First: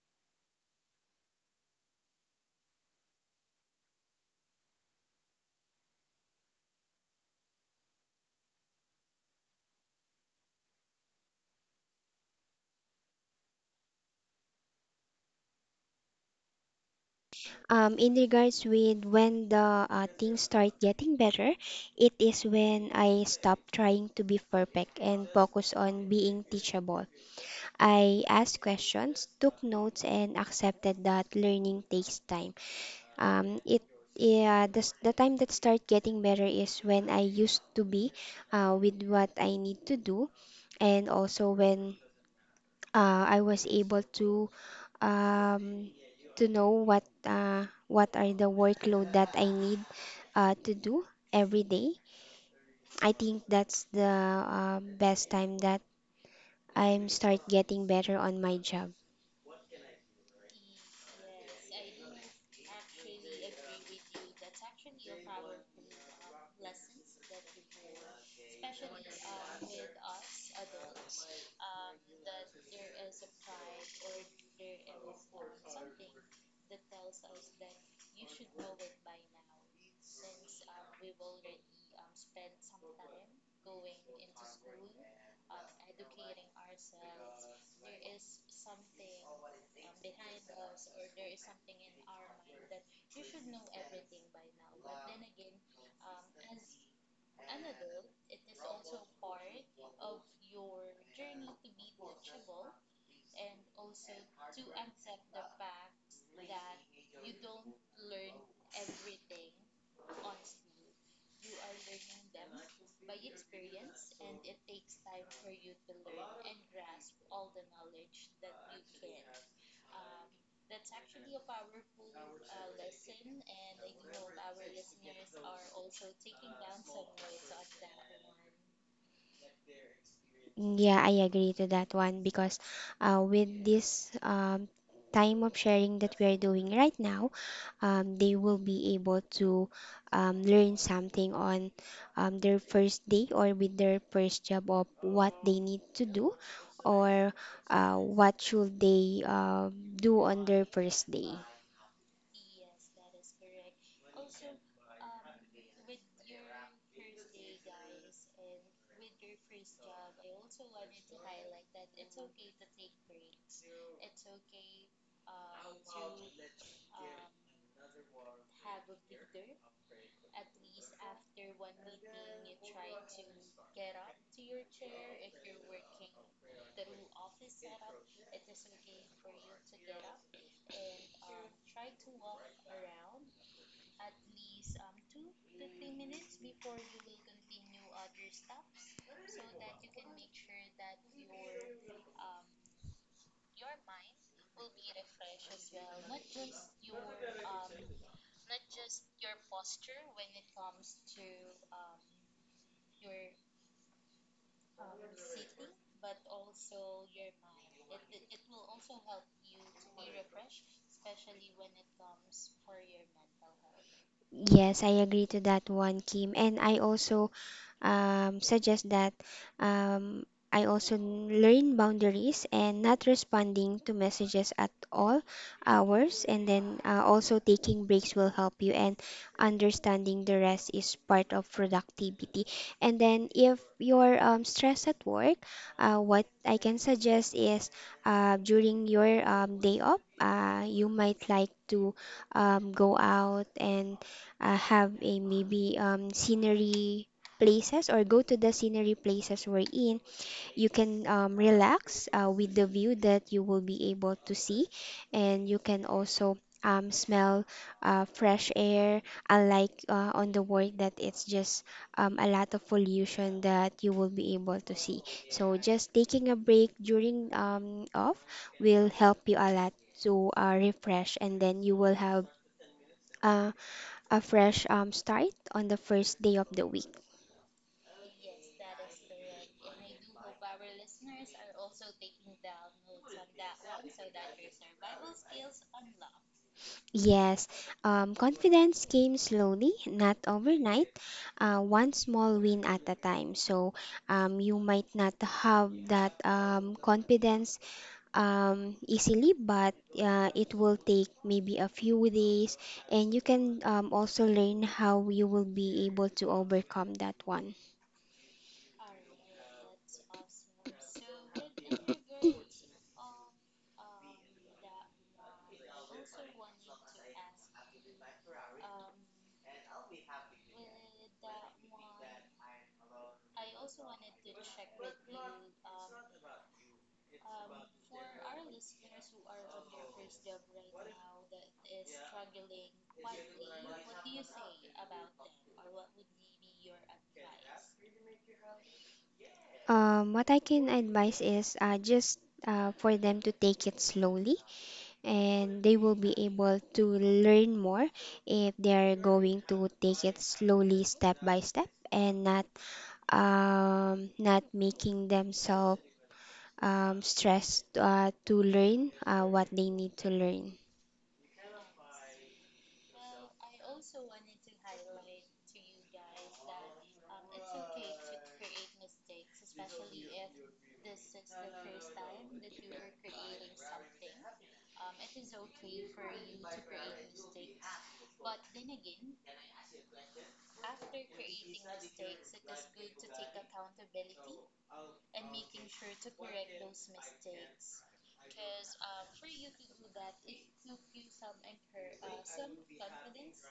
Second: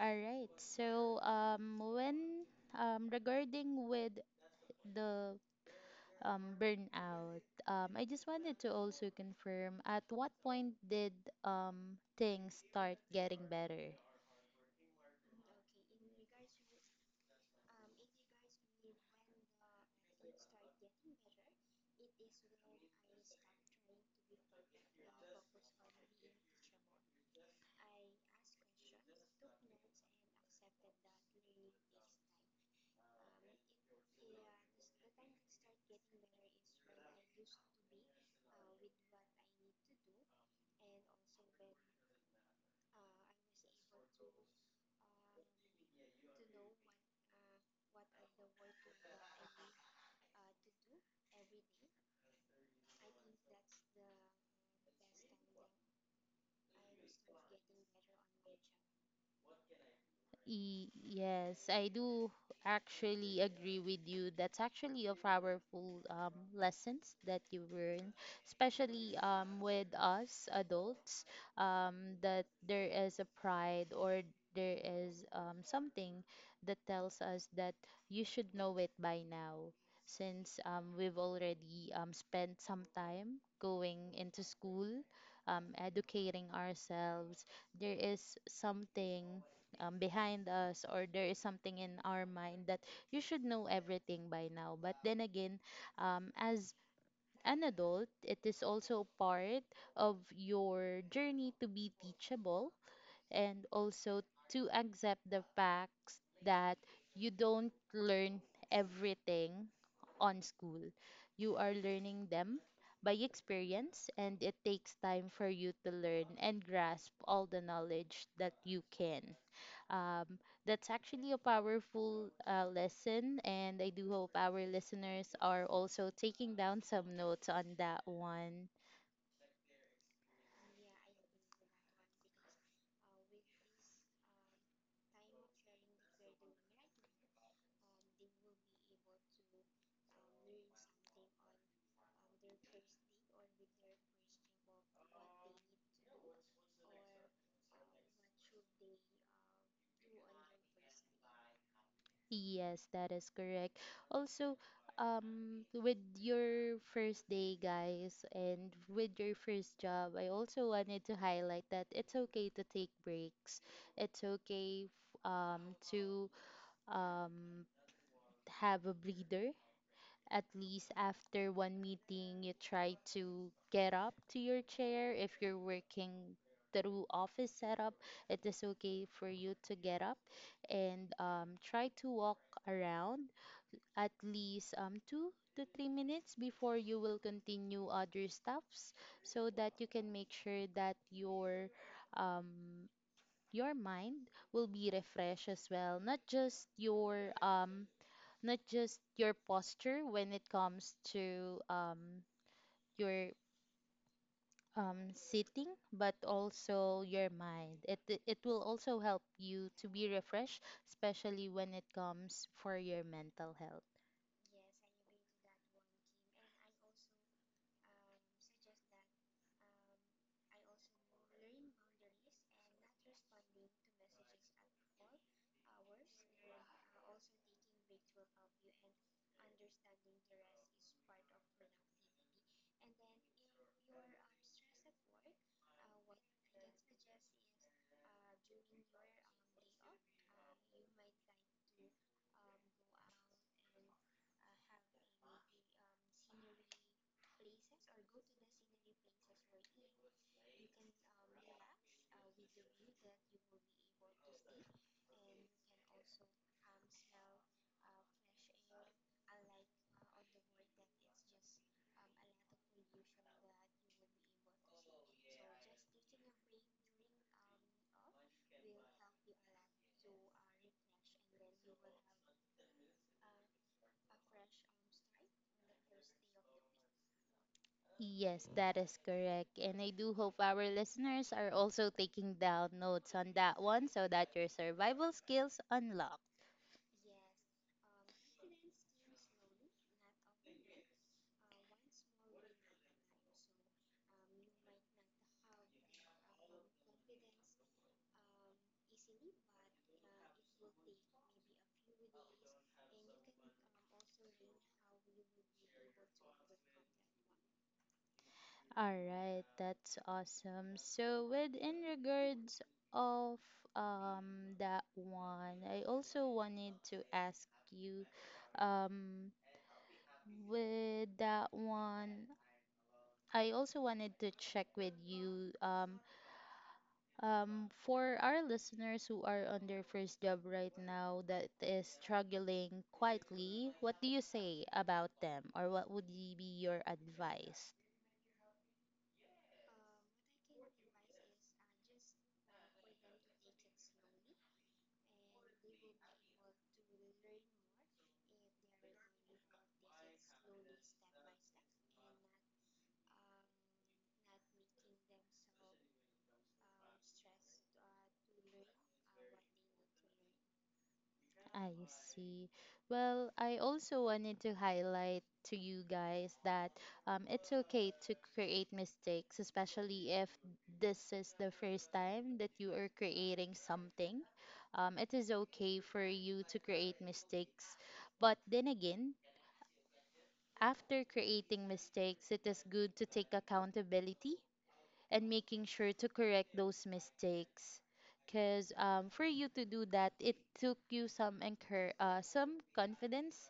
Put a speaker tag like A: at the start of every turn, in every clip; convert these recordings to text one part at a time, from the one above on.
A: All right. So when regarding with the burnout, I just wanted to also confirm at what point did things start getting better?
B: In regards with when the things start getting better, it is when I stop trying to be perfect and focus on being teachable. I asked questions, took notes, and accepted that learning takes time. It yeah, the, s- the time that start getting better is when I used to be with what I need to do, and also when I was able um, to know what are the workload that I need to do every day. I think that's the best time that I'm start getting better on my job.
A: Yes, I do actually agree with you. That's actually a powerful lessons that you learn, especially with us adults, that there is a pride or there is something that tells us that you should know it by now, since we've already spent some time going into school, educating ourselves. There is something behind us or there is something in our mind that you should know everything by now. But then again, as an adult, it is also part of your journey to be teachable and also to accept the facts that you don't learn everything on school. You are learning them by experience, and it takes time for you to learn and grasp all the knowledge that you can. Um, that's actually a powerful lesson, and I do hope our listeners are also taking down some notes on that one.
B: Yeah, I agree to that one because with this time of sharing that we are doing right now, they will be able to learn something on their first day or with their first job of what they need to do or what should they do on their first day.
A: Yes, that is correct. Also, with your first day, guys, and with your first job, I also wanted to highlight that it's okay to take breaks. It's okay to um, have a breather. At least after one meeting, you try to get up to your chair. If you're working through office setup, it is okay for you to get up and try to walk around at least 2 to 3 minutes before you will continue other stuffs, so that you can make sure that um, your mind will be refreshed as well, not just your not just your posture when it comes to your sitting, but also your mind. It will also help you to be refreshed, especially when it comes for your mental health.
B: Yes, I agree to that one, Kim. And I also suggest that um, I also learn boundaries and not responding to messages at all hours. And then also taking breaks will help you, and understanding the rest is part of productivity. And then if you're stressed at work, what I can suggest is during your day off, you might like to go out and have a maybe scenery places or go to the scenery places we're in, you can relax with the view that you will be able to see, and you can also smell fresh air, unlike on the work that it's just a lot of pollution that you will be able to see. So just taking a break during off will help you a lot to refresh, and then you will have uh, a fresh start on the first day of the week.
A: Yes, that is correct. And I do hope our listeners are also taking down notes on that one so that your survival skills unlock.
B: Yes, confidence came slowly, not overnight, one small win at a time. So you might not have that confidence easily, but it will take maybe a few days, and you can also learn how you will be able to overcome that one.
A: All right, that's awesome. So with in regards of that one, I also wanted to ask you, um with that one, I also wanted to check with you, for our listeners who are on their first job right now that is struggling quietly, what do you say about them, or what would be your advice?
B: What I can advise is just for them to take it slowly and they will be able to learn more if they are going to take it slowly step by step and not not making themselves stressed to learn what they need to learn.
A: I see. Well, I also wanted to highlight to you guys that it's okay to create mistakes, especially if this is the first time that you are creating something. It is okay for you to create mistakes. But then again, after creating mistakes, it is good to take accountability and making sure to correct those mistakes. Because for you to do that, it took you some confidence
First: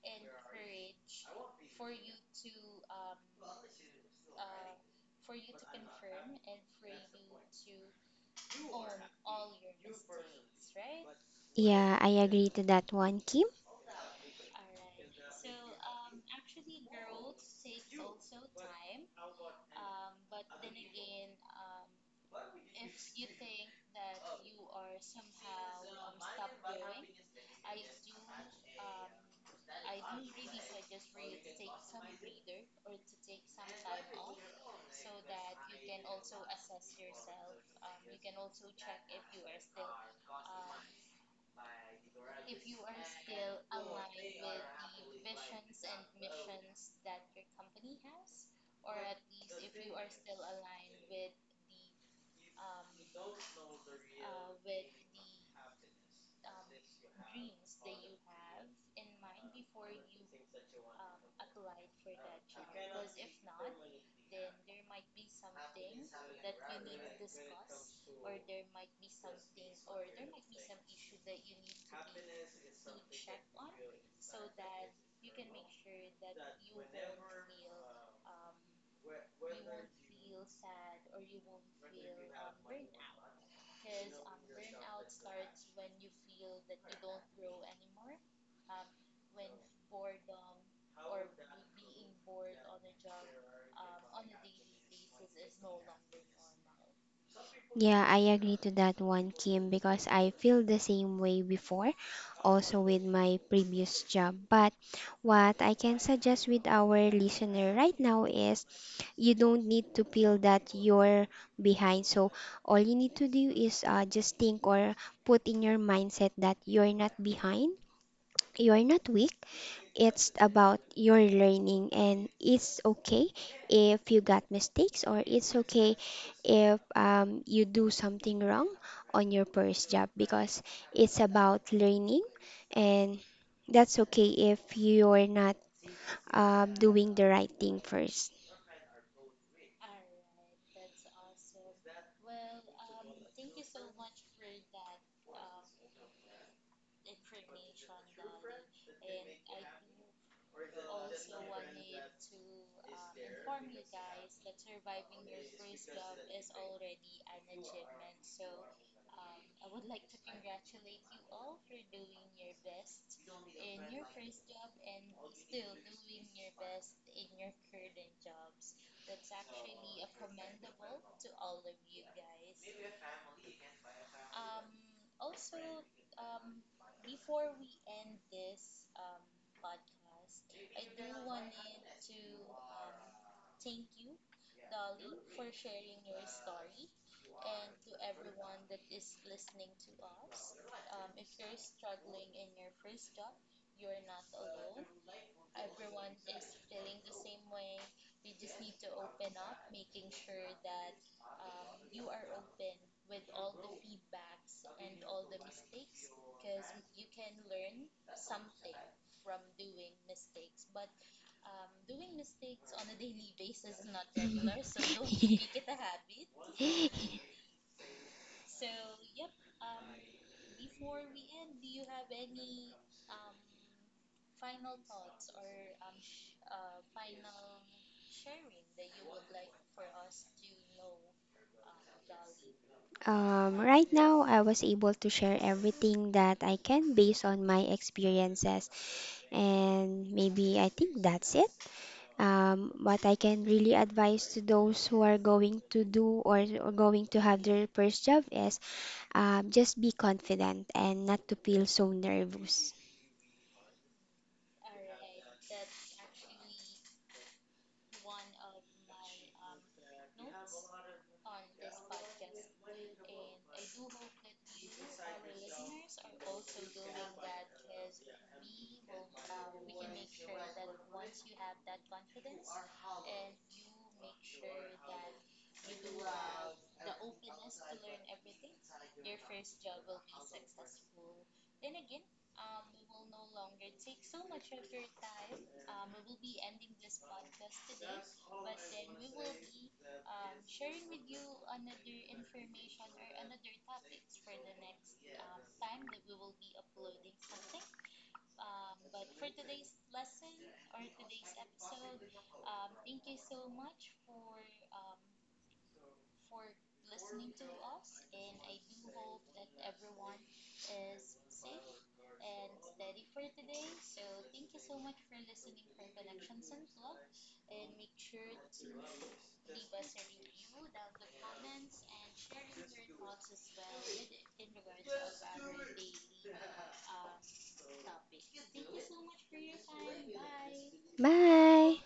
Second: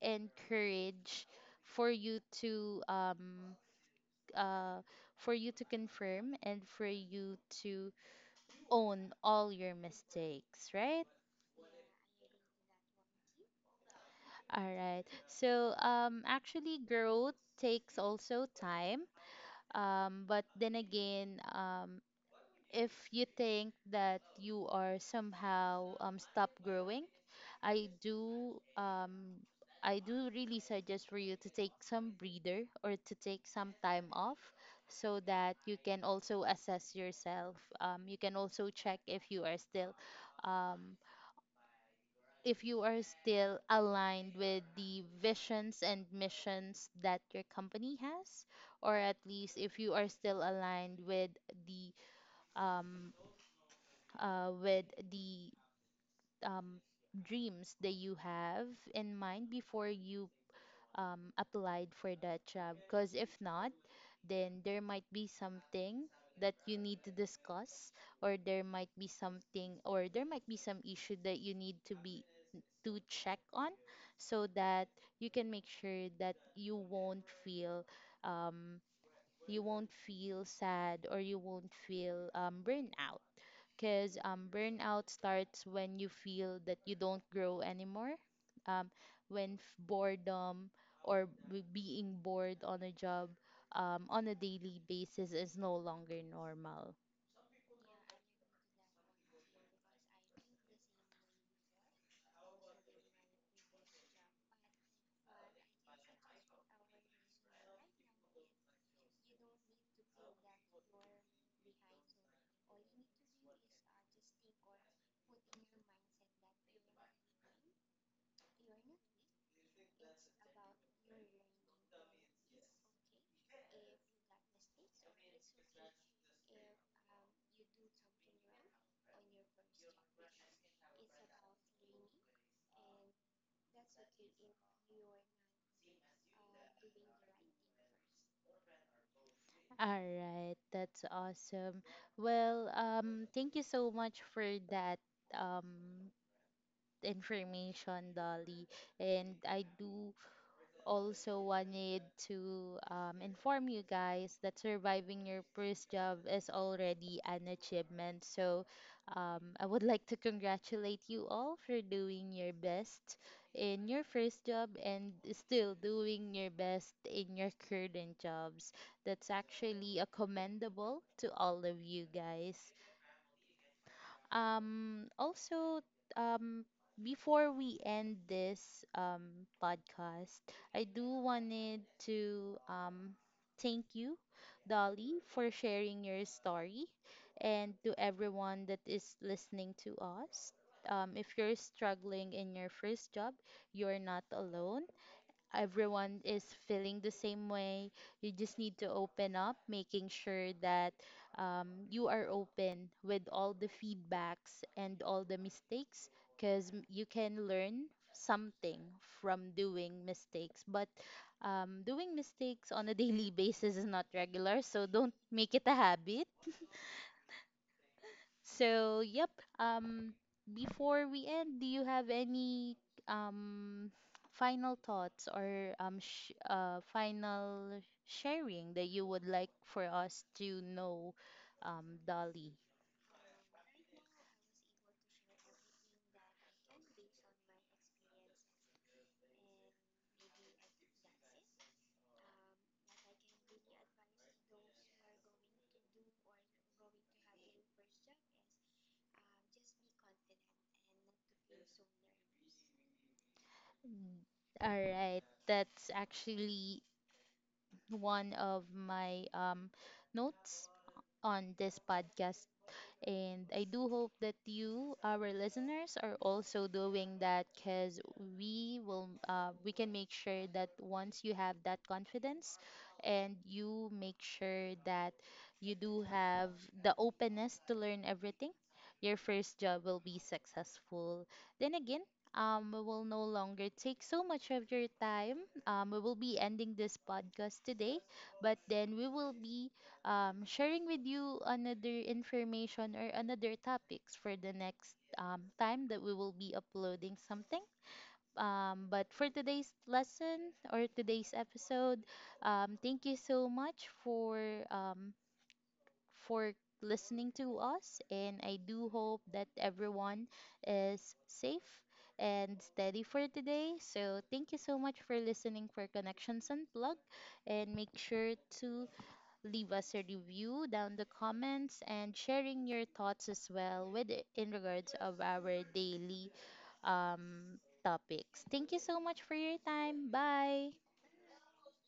A: and courage for you to uh, confirm and for you to own all your mistakes, right?
B: Yeah, I agree to that one, Kim.
A: All right. So actually, growth takes also time. But then again, if you think that you are somehow stop growing, I do um, I do really suggest for you to take some breather or to take some time off so that you can also assess yourself. You can also check if you are still um, if you are still aligned with the visions and missions that your company has, or at least if you are still aligned with the um, uh, with the um, dreams that you have in mind before you applied for that job. Because if not, then there might be something that you need to discuss, or there might be something, or there might be some issue that you need to check on, so that you can make sure that um, you won't feel sad or you won't feel burnout, because burnout starts when you feel that you don't grow anymore, um, when boredom or being bored on a job on a daily basis is no longer normal.
B: Yeah, I agree to that one, Kim, because I feel the same way before, also with my previous job. But what I can suggest with our listener right now is you don't need to feel that you're behind. So all you need to do is just think or put in your mindset that you're not behind, you're not weak. It's about your learning, and it's okay if you got mistakes, or it's okay if you do something wrong on your first job because it's about learning, and that's okay if you're not doing the right thing first.
A: All right, that's awesome. Well, thank you so much for that um information, Dolly. And I do also wanted to inform you guys that surviving your first job is already an achievement. So I would like to congratulate you all for doing your best in your first job and still doing your best in your current job. That's actually a commendable to all of you guys. Also, um, before we end this podcast, I do wanted to thank you, Dolly, for sharing your story, and to everyone that is listening to us. If you're struggling in your first job, you're not alone, everyone is feeling the same way. You just need to open up, making sure that you are open with all the feedbacks and all the mistakes, because you can learn something from doing mistakes. But doing mistakes on a daily basis is not regular, so don't make it a habit, so, yep. Um, before we end, do you have any um final thoughts or sh final sharing that you would like for us to know, Dolly?
B: Right now, I was able to share everything that I can based on my experiences. And maybe I think that's it. What I can really advise to those who are going to do or going to have their first job is just be confident and not to feel so nervous.
A: All right, that's actually one of my notes on this podcast. And I do hope that you, our listeners, are also doing that, because we can make sure that once you have that confidence and you make sure that you do have the openness to learn everything, your first job will be successful. Then again, we will no longer take so much of your time. We will be ending this podcast today, but then we will be sharing with you another information or another topics for the next time that we will be uploading something. But for today's lesson or today's episode, um, thank you so much for um, for listening to us, and I do hope that everyone is safe and steady for today. So thank you so much for listening for Connections Unplugged, and make sure to leave us a review down the comments and sharing your thoughts as well with in regards of our daily um, topics. Thank you so much for your time. Bye.
B: Bye!